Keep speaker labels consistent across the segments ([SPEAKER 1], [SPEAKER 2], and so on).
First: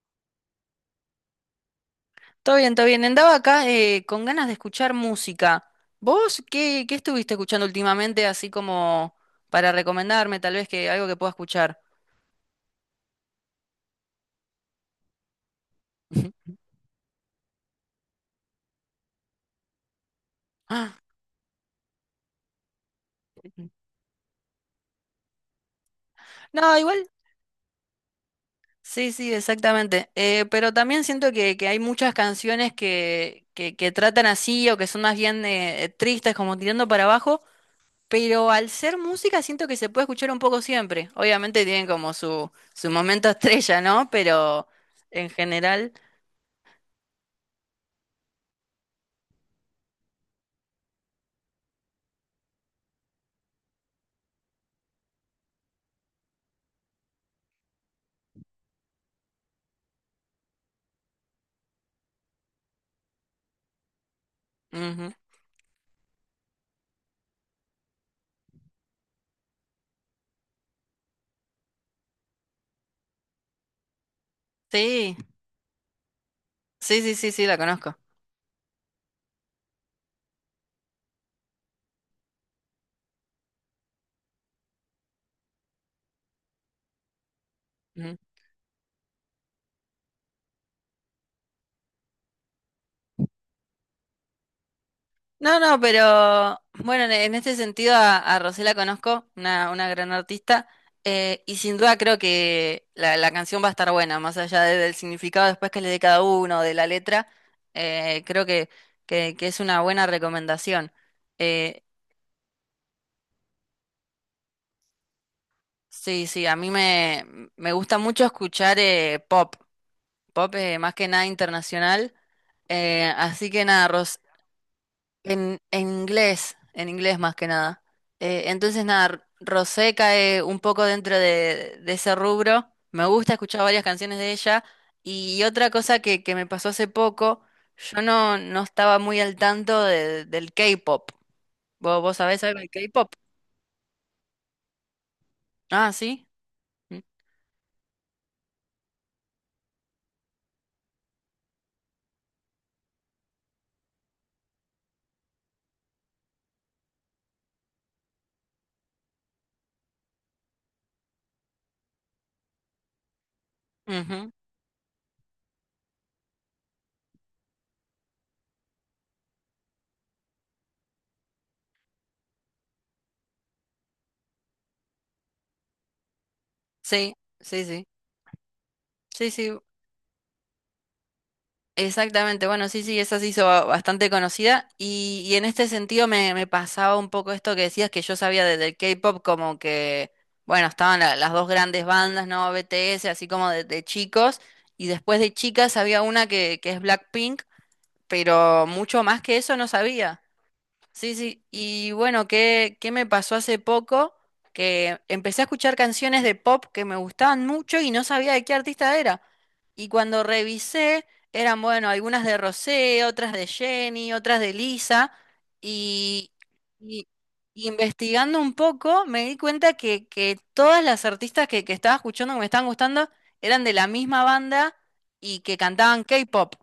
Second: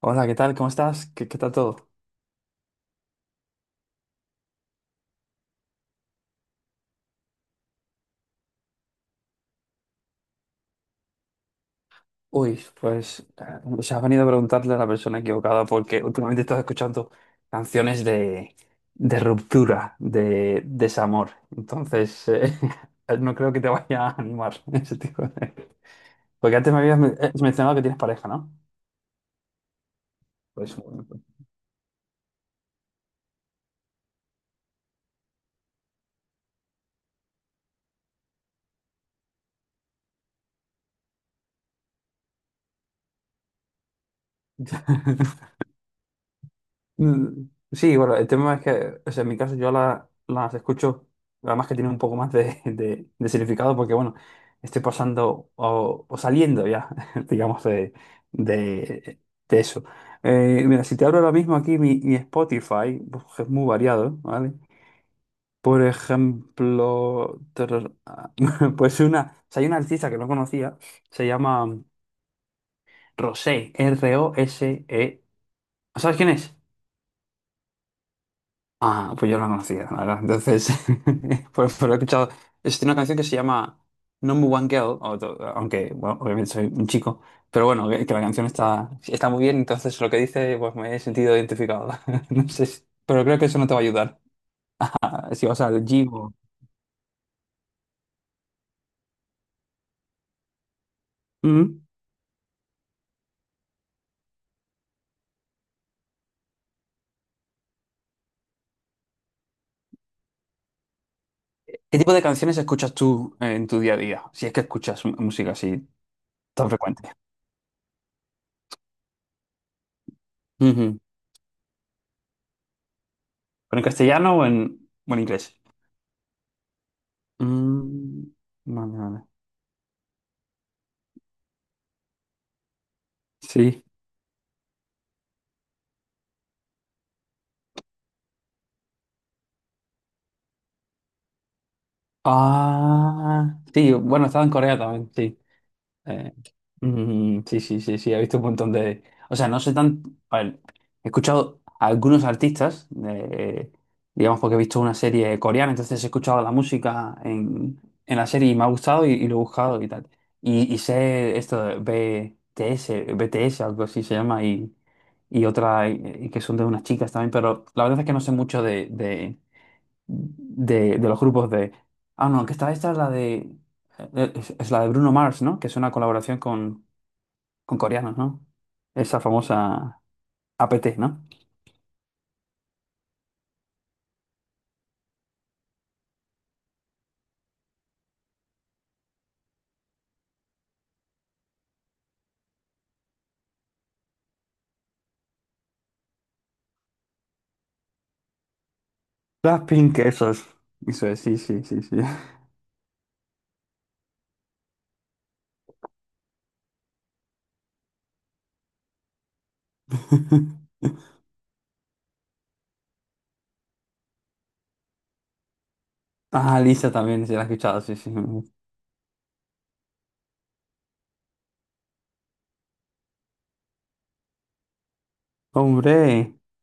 [SPEAKER 1] Hola, ¿qué tal? ¿Cómo estás? ¿Qué tal todo?
[SPEAKER 2] Todo bien, todo bien. Andaba acá, con ganas de escuchar música. ¿Vos qué estuviste escuchando últimamente, así como para recomendarme, tal vez que algo que pueda escuchar?
[SPEAKER 1] Uy, pues se has venido a preguntarle a la persona equivocada porque últimamente estás escuchando canciones de ruptura, de
[SPEAKER 2] Ah,
[SPEAKER 1] desamor. Entonces, no creo que te vaya a animar ese tipo de... Porque antes
[SPEAKER 2] no,
[SPEAKER 1] me habías
[SPEAKER 2] igual.
[SPEAKER 1] mencionado que tienes pareja, ¿no?
[SPEAKER 2] Sí, sí, exactamente. Pero
[SPEAKER 1] Pues
[SPEAKER 2] también
[SPEAKER 1] bueno.
[SPEAKER 2] siento que hay muchas canciones que tratan así o que son más bien tristes, como tirando para abajo. Pero al ser música siento que se puede escuchar un poco siempre. Obviamente tienen como su momento estrella, ¿no? Pero en general...
[SPEAKER 1] Mm, sí, bueno, el tema es que, o sea, en mi caso yo las escucho, además que tiene un poco más de, de significado, porque bueno, estoy pasando o saliendo ya, digamos, de, de eso. Mira, si te abro ahora mismo aquí mi Spotify, pues, es muy variado, ¿vale?
[SPEAKER 2] Ujú.
[SPEAKER 1] Por ejemplo, pues una, o sea, hay una artista que no conocía, se llama Rosé,
[SPEAKER 2] Sí.
[SPEAKER 1] R-O-S-E. ¿Sabes quién es?
[SPEAKER 2] Sí, sí, sí, sí, la conozco.
[SPEAKER 1] Ah, pues yo no la conocía, la verdad. Entonces, pues, pero he escuchado. Es una canción que se llama Number One Girl, o aunque, bueno, obviamente soy un chico, pero bueno, que
[SPEAKER 2] Ujú.
[SPEAKER 1] la canción está, está muy bien, entonces lo que dice, pues me he sentido identificado. No sé, pero creo que eso no te va a ayudar. Ah, ¿si
[SPEAKER 2] No,
[SPEAKER 1] vas
[SPEAKER 2] no,
[SPEAKER 1] al gym o...?
[SPEAKER 2] pero bueno, en este sentido a Rosé la conozco, una gran artista, y sin
[SPEAKER 1] Mm.
[SPEAKER 2] duda creo que la canción va a estar buena, más allá de- del significado después que le dé cada uno, de la letra. Creo que es una buena recomendación. Eh,
[SPEAKER 1] ¿Qué tipo de canciones escuchas tú en tu día a día? Si es que escuchas música así
[SPEAKER 2] sí, sí, a
[SPEAKER 1] tan
[SPEAKER 2] mí
[SPEAKER 1] frecuente.
[SPEAKER 2] me, me gusta mucho escuchar, pop, pop, más
[SPEAKER 1] Ujú.
[SPEAKER 2] que nada internacional, así que
[SPEAKER 1] ¿Pero en
[SPEAKER 2] nada,
[SPEAKER 1] castellano o o en inglés?
[SPEAKER 2] en, en inglés más que nada.
[SPEAKER 1] Mm,
[SPEAKER 2] Entonces,
[SPEAKER 1] vale,
[SPEAKER 2] nada,
[SPEAKER 1] vale.
[SPEAKER 2] Rosé cae un poco dentro de ese rubro. Me gusta escuchar
[SPEAKER 1] Sí.
[SPEAKER 2] varias canciones de ella. Y otra cosa que me pasó hace poco, yo no estaba muy al tanto de- del K-pop. ¿Vos sabés algo del K-pop?
[SPEAKER 1] Ah, sí, bueno, estaba en Corea también, sí.
[SPEAKER 2] Ah, sí.
[SPEAKER 1] Eh,
[SPEAKER 2] Mm,
[SPEAKER 1] sí, sí, sí, sí, he visto un montón de... O sea, no sé tan... A ver, he escuchado a algunos artistas, digamos porque he visto una serie coreana, entonces he escuchado la música en la serie y me ha gustado y lo he buscado y tal. Y sé esto de BTS, BTS, algo así se
[SPEAKER 2] ujú.
[SPEAKER 1] llama, y otra, y que son de unas chicas también, pero la verdad es que no sé mucho de de los grupos de... Ah, no, que esta es la de... es la de Bruno Mars, ¿no? Que es una colaboración
[SPEAKER 2] Sí, sí,
[SPEAKER 1] con
[SPEAKER 2] sí.
[SPEAKER 1] coreanos, ¿no? Esa
[SPEAKER 2] Sí, sí,
[SPEAKER 1] famosa APT, ¿no?
[SPEAKER 2] exactamente, bueno, sí, sí, esa se hizo ba- bastante conocida y en este sentido me pasaba un poco esto que decías, que yo sabía de- del K-pop como que, bueno, estaban la- las dos grandes bandas, ¿no? BTS, así como de chicos, y después de chicas había una que es Blackpink, pero mucho más que eso no
[SPEAKER 1] Blackpink,
[SPEAKER 2] sabía.
[SPEAKER 1] esos. Eso
[SPEAKER 2] Sí,
[SPEAKER 1] es, sí,
[SPEAKER 2] sí.
[SPEAKER 1] sí, sí,
[SPEAKER 2] Y
[SPEAKER 1] sí.
[SPEAKER 2] bueno, ¿qué me pasó hace poco? Que empecé a escuchar canciones de pop que me gustaban mucho y no sabía de qué artista era. Y cuando revisé, eran, bueno, algunas de Rosé, otras de Jenny, otras de Lisa. Y,
[SPEAKER 1] Ah, Lisa
[SPEAKER 2] y-
[SPEAKER 1] también, se la he
[SPEAKER 2] y
[SPEAKER 1] escuchado, sí, sí.
[SPEAKER 2] investigando un poco, me di cuenta que todas las artistas que estaba escuchando, que me estaban gustando, eran de la misma banda y que cantaban
[SPEAKER 1] ¡Hombre!
[SPEAKER 2] K-pop.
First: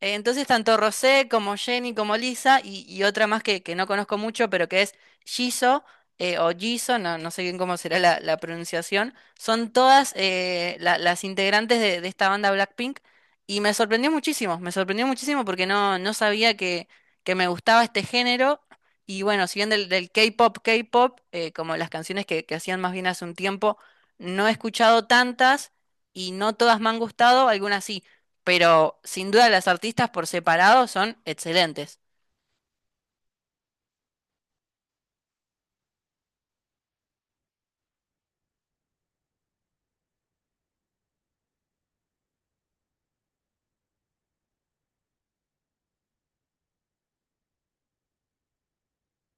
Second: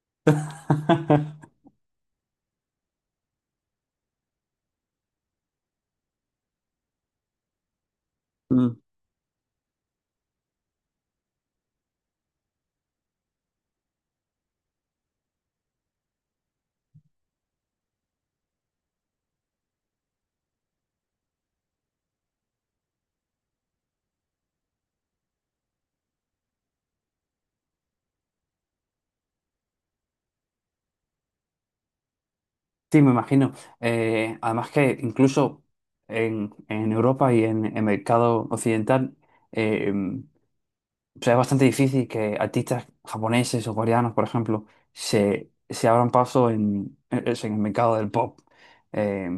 [SPEAKER 2] Entonces, tanto Rosé como Jenny como Lisa y otra más que no conozco mucho, pero que es Jisoo, o Jisoo, no sé bien cómo será la
[SPEAKER 1] Mm.
[SPEAKER 2] pronunciación, son todas, la- las integrantes de esta banda Blackpink, y me sorprendió muchísimo porque no sabía que me gustaba este género. Y bueno, si bien del, del K-pop, K-pop, como las canciones que hacían más bien hace un tiempo, no he escuchado tantas, y no todas me han gustado, algunas sí, pero sin duda las artistas por separado son excelentes.
[SPEAKER 1] Sí, me imagino. Además que incluso en Europa y en el mercado occidental eh, o sea, es bastante difícil que artistas japoneses o coreanos, por ejemplo, se abran paso en el mercado del pop eh,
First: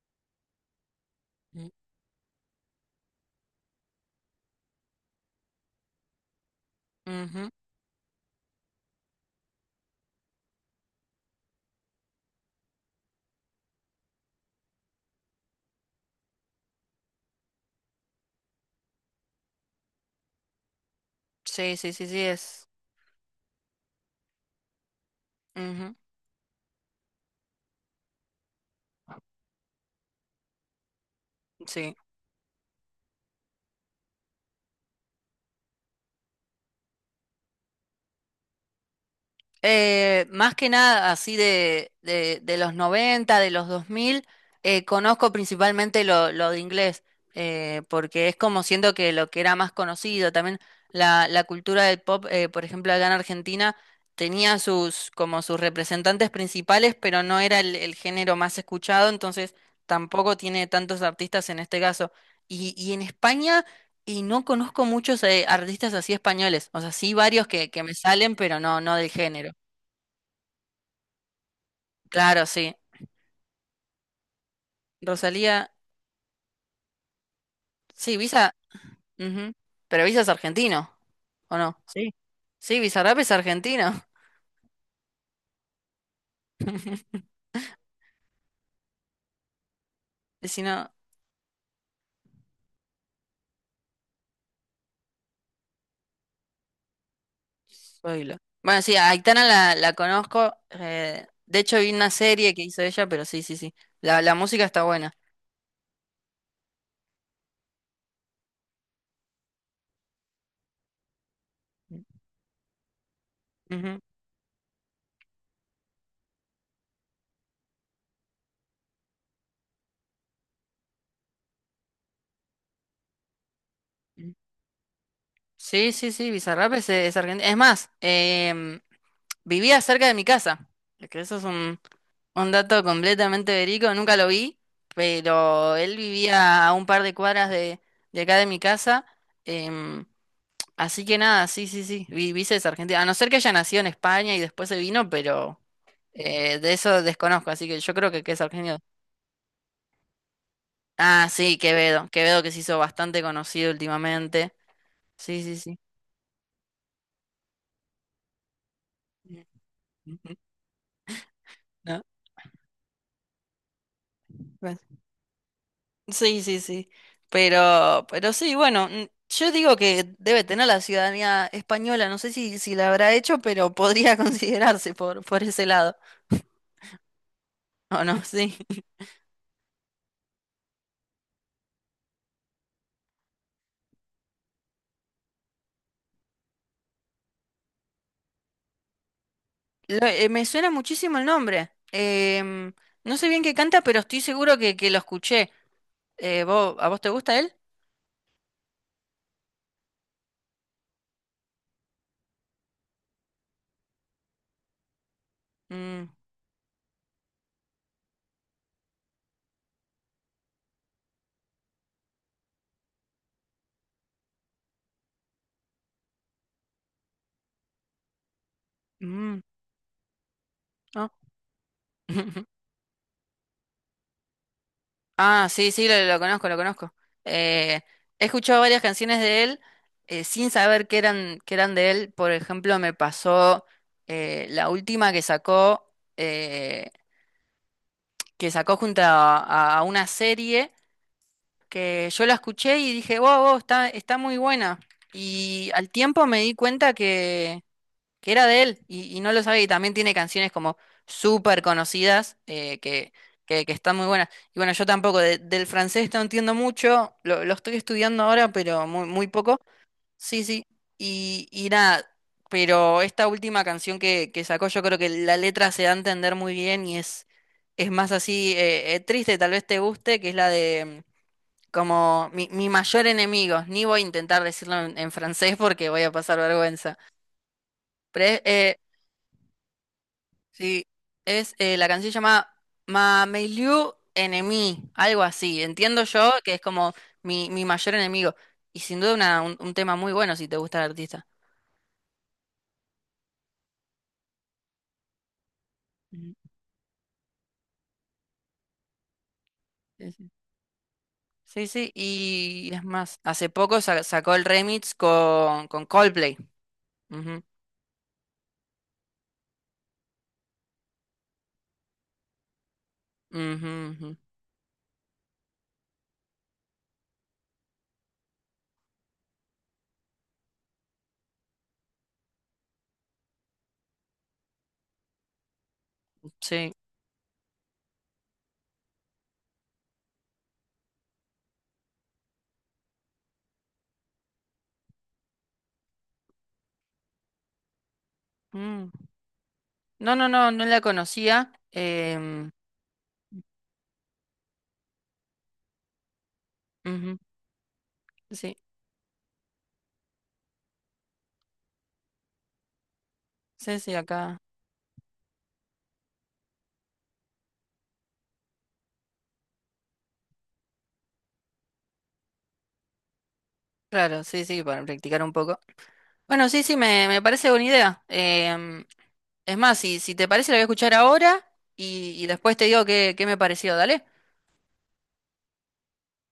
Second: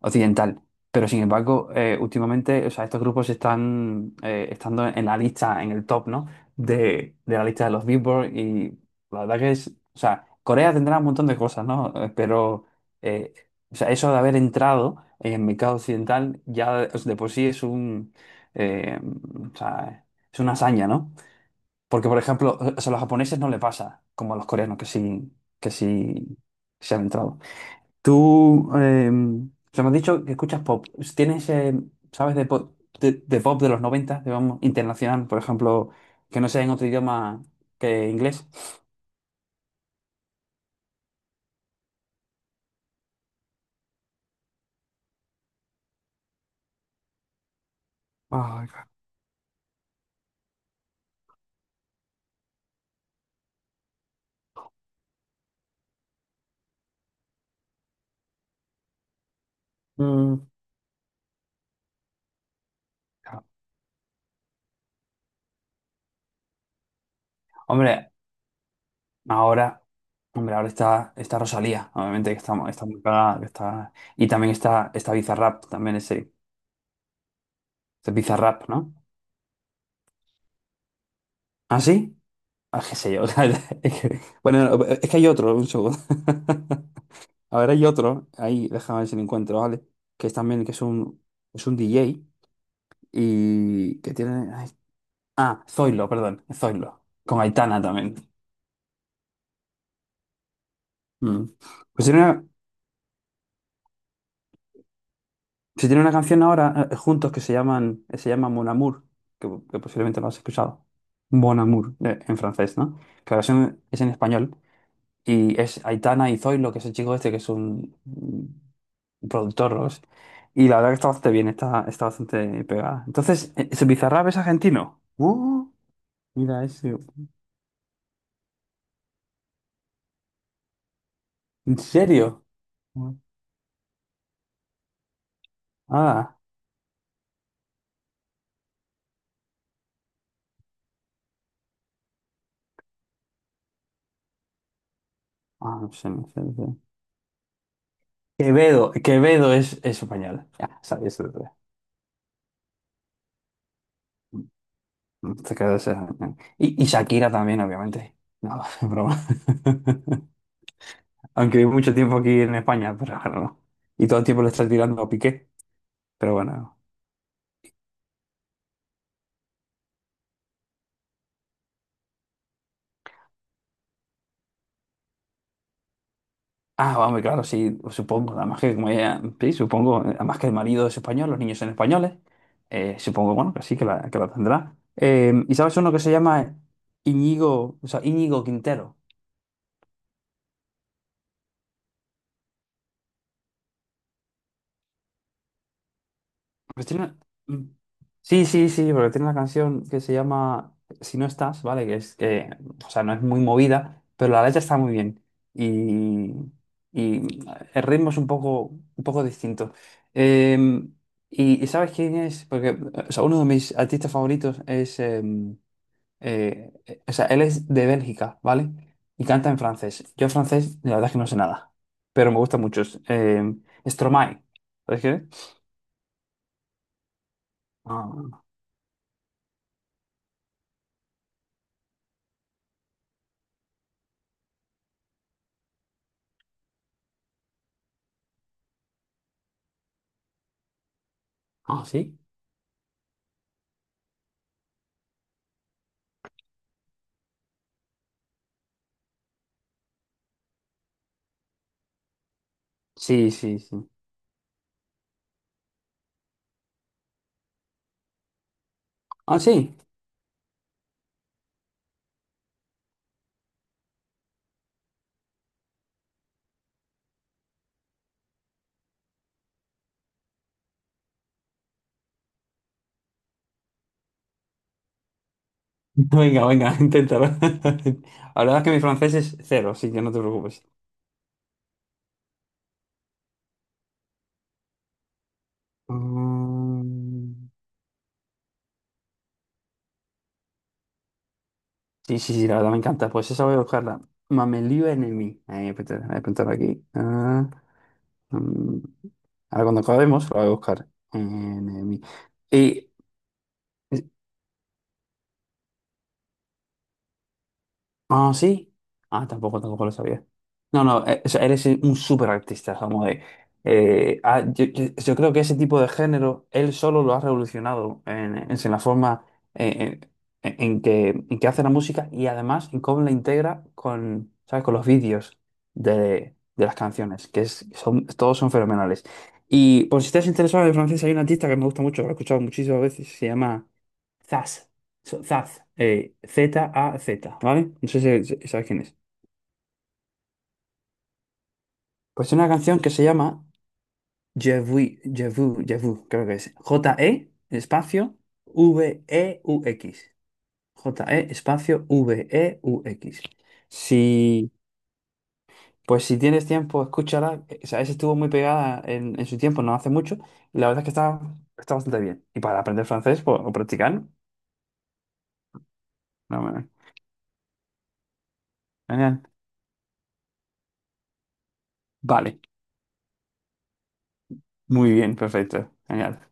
[SPEAKER 1] occidental. Pero sin
[SPEAKER 2] Mm.
[SPEAKER 1] embargo, últimamente, o sea, estos grupos están estando en la lista, en el top, ¿no? De la
[SPEAKER 2] Ujú.
[SPEAKER 1] lista de los Billboard y la verdad que es, o sea, Corea tendrá un montón de cosas, ¿no? Pero, eh, o sea, eso de haber entrado en el mercado occidental ya de por sí es un, eh, o sea, es una hazaña, ¿no?
[SPEAKER 2] Sí, sí, sí,
[SPEAKER 1] Porque, por
[SPEAKER 2] sí,
[SPEAKER 1] ejemplo,
[SPEAKER 2] es.
[SPEAKER 1] o sea, a los japoneses no le pasa, como a los coreanos, que
[SPEAKER 2] Ujú.
[SPEAKER 1] sí se han entrado. Tú, o sea, me has dicho que escuchas pop. ¿Tienes,
[SPEAKER 2] Sí.
[SPEAKER 1] sabes, de pop de pop de los 90, digamos, internacional, por ejemplo, que no sea en otro idioma que inglés?
[SPEAKER 2] Más que nada así de los noventa, de los 2000, conozco principalmente lo de inglés, porque es como
[SPEAKER 1] Ay, ca-
[SPEAKER 2] siento que lo que era más conocido, también la cultura del pop, por ejemplo, acá en Argentina, tenía sus, como sus representantes principales, pero no era el género más escuchado, entonces tampoco
[SPEAKER 1] Mm,
[SPEAKER 2] tiene tantos artistas en este caso. Y en
[SPEAKER 1] ca-
[SPEAKER 2] España, y no conozco muchos, artistas así españoles, o sea, sí varios que me
[SPEAKER 1] Hombre,
[SPEAKER 2] salen, pero no, no del género.
[SPEAKER 1] ahora, hombre, ahora está, está Rosalía, obviamente, que
[SPEAKER 2] Claro,
[SPEAKER 1] está,
[SPEAKER 2] sí.
[SPEAKER 1] está muy pegada, que está, y también está, está Bizarrap,
[SPEAKER 2] Rosalía,
[SPEAKER 1] también ese
[SPEAKER 2] sí, Visa,
[SPEAKER 1] Bizarrap, ¿no?
[SPEAKER 2] ujú. Pero Visa es argentino, ¿o
[SPEAKER 1] ¿Ah,
[SPEAKER 2] no? Sí.
[SPEAKER 1] sí?
[SPEAKER 2] Sí,
[SPEAKER 1] Ah, qué sé
[SPEAKER 2] Bizarrap
[SPEAKER 1] yo.
[SPEAKER 2] es argentino.
[SPEAKER 1] Bueno, no, es que hay otro, un segundo. A ver, hay otro, ahí, déjame ver si lo encuentro, ¿vale? Que es
[SPEAKER 2] Y si
[SPEAKER 1] también,
[SPEAKER 2] no,
[SPEAKER 1] es un DJ y que tiene... Ay, ah, Zoilo, perdón, Zoilo, con Aitana también.
[SPEAKER 2] oílo. Bueno, sí, a Aitana la conozco,
[SPEAKER 1] Mm.
[SPEAKER 2] de hecho, vi
[SPEAKER 1] Pues
[SPEAKER 2] una
[SPEAKER 1] tiene una,
[SPEAKER 2] serie que hizo ella, pero sí, sí, sí. La música está buena.
[SPEAKER 1] si tiene una canción ahora juntos que se llaman, se llama Mon Amour, que posiblemente lo has escuchado. Bon Amour, en francés, ¿no? Que la versión
[SPEAKER 2] Ujú.
[SPEAKER 1] es en español. Y es Aitana y Zoilo, que es el chico este, un productor, ¿no? Y la verdad que está bastante bien, está, está bastante pegada. Entonces, ¿ese Bizarrap es argentino?
[SPEAKER 2] Sí, sí, sí,
[SPEAKER 1] Mira
[SPEAKER 2] Bizarrap
[SPEAKER 1] ese.
[SPEAKER 2] es argentino. Es más, vivía cerca de mi casa. Que eso es
[SPEAKER 1] ¿En
[SPEAKER 2] un,
[SPEAKER 1] serio?
[SPEAKER 2] Un dato completamente verico, nunca lo vi, pero él
[SPEAKER 1] Ah,
[SPEAKER 2] vivía a un par de cuadras de acá de mi casa. em, Así que nada, sí, sí, sí, vi, vi esa Argentina. A no ser que haya nacido en España y después se vino, pero,
[SPEAKER 1] no sé, no sé, no sé.
[SPEAKER 2] de eso desconozco, así que yo creo que es argentino.
[SPEAKER 1] Quevedo, Quevedo es español. Ya, sabía eso.
[SPEAKER 2] Ah, sí, Quevedo, Quevedo que se hizo bastante conocido últimamente. Sí,
[SPEAKER 1] Te
[SPEAKER 2] sí, sí.
[SPEAKER 1] quedas, y Shakira también, obviamente. No, es broma. Aunque vivo mucho tiempo aquí en España, pero bueno. No. Y todo el
[SPEAKER 2] Ujú.
[SPEAKER 1] tiempo le estás
[SPEAKER 2] ¿No?
[SPEAKER 1] tirando a Piqué, pero
[SPEAKER 2] Sí, sí,
[SPEAKER 1] bueno.
[SPEAKER 2] sí. Pero sí, bueno, yo digo que debe tener la ciudadanía española, no sé si, si la habrá hecho, pero podría considerarse por ese lado.
[SPEAKER 1] Ah, vamos, claro, sí,
[SPEAKER 2] ¿O no?
[SPEAKER 1] supongo.
[SPEAKER 2] Sí.
[SPEAKER 1] Además que, como ella, sí, supongo, además que el marido es español, los niños son españoles, supongo, bueno, que sí, que la tendrá. ¿Y sabes uno que se llama Íñigo, o sea, Íñigo Quintero?
[SPEAKER 2] Me suena muchísimo el nombre. No sé bien qué canta, pero estoy seguro que lo escuché.
[SPEAKER 1] Pues
[SPEAKER 2] ¿A vos te
[SPEAKER 1] tiene-
[SPEAKER 2] gusta él?
[SPEAKER 1] mm, Sí, sí, sí, porque tiene una canción que se llama Si no estás, ¿vale? Que es que, o sea, no es muy movida, pero la letra está muy bien.
[SPEAKER 2] Mm,
[SPEAKER 1] Y, y el ritmo es un poco distinto. Eh, y ¿sabes quién es? Porque, o sea, uno de mis artistas favoritos es, o sea, él es de Bélgica, ¿vale? Y
[SPEAKER 2] mm,
[SPEAKER 1] canta en francés. Yo francés, la verdad
[SPEAKER 2] no.
[SPEAKER 1] es que no sé nada, pero me gusta mucho. Stromae, ¿sabes quién
[SPEAKER 2] Ah,
[SPEAKER 1] es?
[SPEAKER 2] sí, sí, lo conozco, lo conozco. Eh, He
[SPEAKER 1] Ah,
[SPEAKER 2] escuchado varias canciones de él, sin saber que eran de él. Por ejemplo, me pasó, la última eh, que sacó junto a una serie que
[SPEAKER 1] sí.
[SPEAKER 2] yo la escuché y dije, wow, wow, está, está muy buena. Y al tiempo me di cuenta que era de él y no lo sabía. Y también tiene canciones como súper conocidas,
[SPEAKER 1] Sí, sí,
[SPEAKER 2] que
[SPEAKER 1] sí.
[SPEAKER 2] están muy buenas. Y bueno, yo tampoco de- del francés no entiendo mucho, lo estoy estudiando ahora, pero muy, muy
[SPEAKER 1] Ah,
[SPEAKER 2] poco.
[SPEAKER 1] sí.
[SPEAKER 2] Sí, sí. Y nada, pero esta última canción que sacó, yo creo que la letra se da a entender muy bien y es más así, triste, tal vez te guste, que es la de. Como mi mayor enemigo, ni voy a intentar decirlo en francés porque voy a pasar
[SPEAKER 1] Venga, venga,
[SPEAKER 2] vergüenza.
[SPEAKER 1] inténtalo. La verdad es que
[SPEAKER 2] Pero
[SPEAKER 1] mi francés es cero, así que no te preocupes.
[SPEAKER 2] sí, es, la canción se llama Mameiliu Enemy, algo así. Entiendo yo que es como
[SPEAKER 1] Mm,
[SPEAKER 2] mi mayor enemigo. Y sin duda una- un tema muy bueno si te gusta el artista.
[SPEAKER 1] sí, sí, sí, la verdad me encanta. Pues esa voy a buscarla. Mamelio Enemy. Ahí voy a apuntar
[SPEAKER 2] Ujú.
[SPEAKER 1] aquí. Mm, Ahora cuando
[SPEAKER 2] Sí,
[SPEAKER 1] acabemos,
[SPEAKER 2] sí.
[SPEAKER 1] la voy a buscar.
[SPEAKER 2] Sí, sí,
[SPEAKER 1] Enemy.
[SPEAKER 2] y es
[SPEAKER 1] Y
[SPEAKER 2] más, hace poco sa- sacó el remix con Coldplay. Ujú,
[SPEAKER 1] ah, sí. Ah, tampoco, tampoco lo sabía. No, no, o sea, eres un súper artista, como de.
[SPEAKER 2] ujú, ujú.
[SPEAKER 1] Yo creo que ese tipo de género, él solo lo ha revolucionado en la forma eh, en que hace la música y además en cómo la integra con, ¿sabes? Con los vídeos de
[SPEAKER 2] Sí.
[SPEAKER 1] las canciones, que es, son, todos son fenomenales. Y por si estás interesado en francés, hay un artista que me gusta mucho, lo he escuchado muchísimas veces, se llama Zaz. Zaz. Eh, Z-A-Z, ¿vale? No sé sabes quién
[SPEAKER 2] Mm.
[SPEAKER 1] es.
[SPEAKER 2] No, no, no, no la conocía.
[SPEAKER 1] Pues es una canción que se llama Je vu, Je vu, creo que es.
[SPEAKER 2] Ujú.
[SPEAKER 1] J-E, espacio,
[SPEAKER 2] Sí,
[SPEAKER 1] V-E-U-X. J-E, espacio, V-E-U-X.
[SPEAKER 2] sí, sí, acá.
[SPEAKER 1] Si, pues si tienes tiempo, escúchala. O sea, esa estuvo muy pegada en su tiempo, no hace mucho. Y la verdad es que está, está bastante bien. Y para aprender francés, pues, o practicar,
[SPEAKER 2] Claro, sí, sí, para practicar un poco.
[SPEAKER 1] no,
[SPEAKER 2] Bueno, sí,
[SPEAKER 1] bueno,
[SPEAKER 2] sí, me parece buena idea.
[SPEAKER 1] genial.
[SPEAKER 2] Es más, si, si te parece, la voy a escuchar ahora y
[SPEAKER 1] Vale,
[SPEAKER 2] después te digo qué, qué me pareció, dale.
[SPEAKER 1] muy bien, perfecto, genial.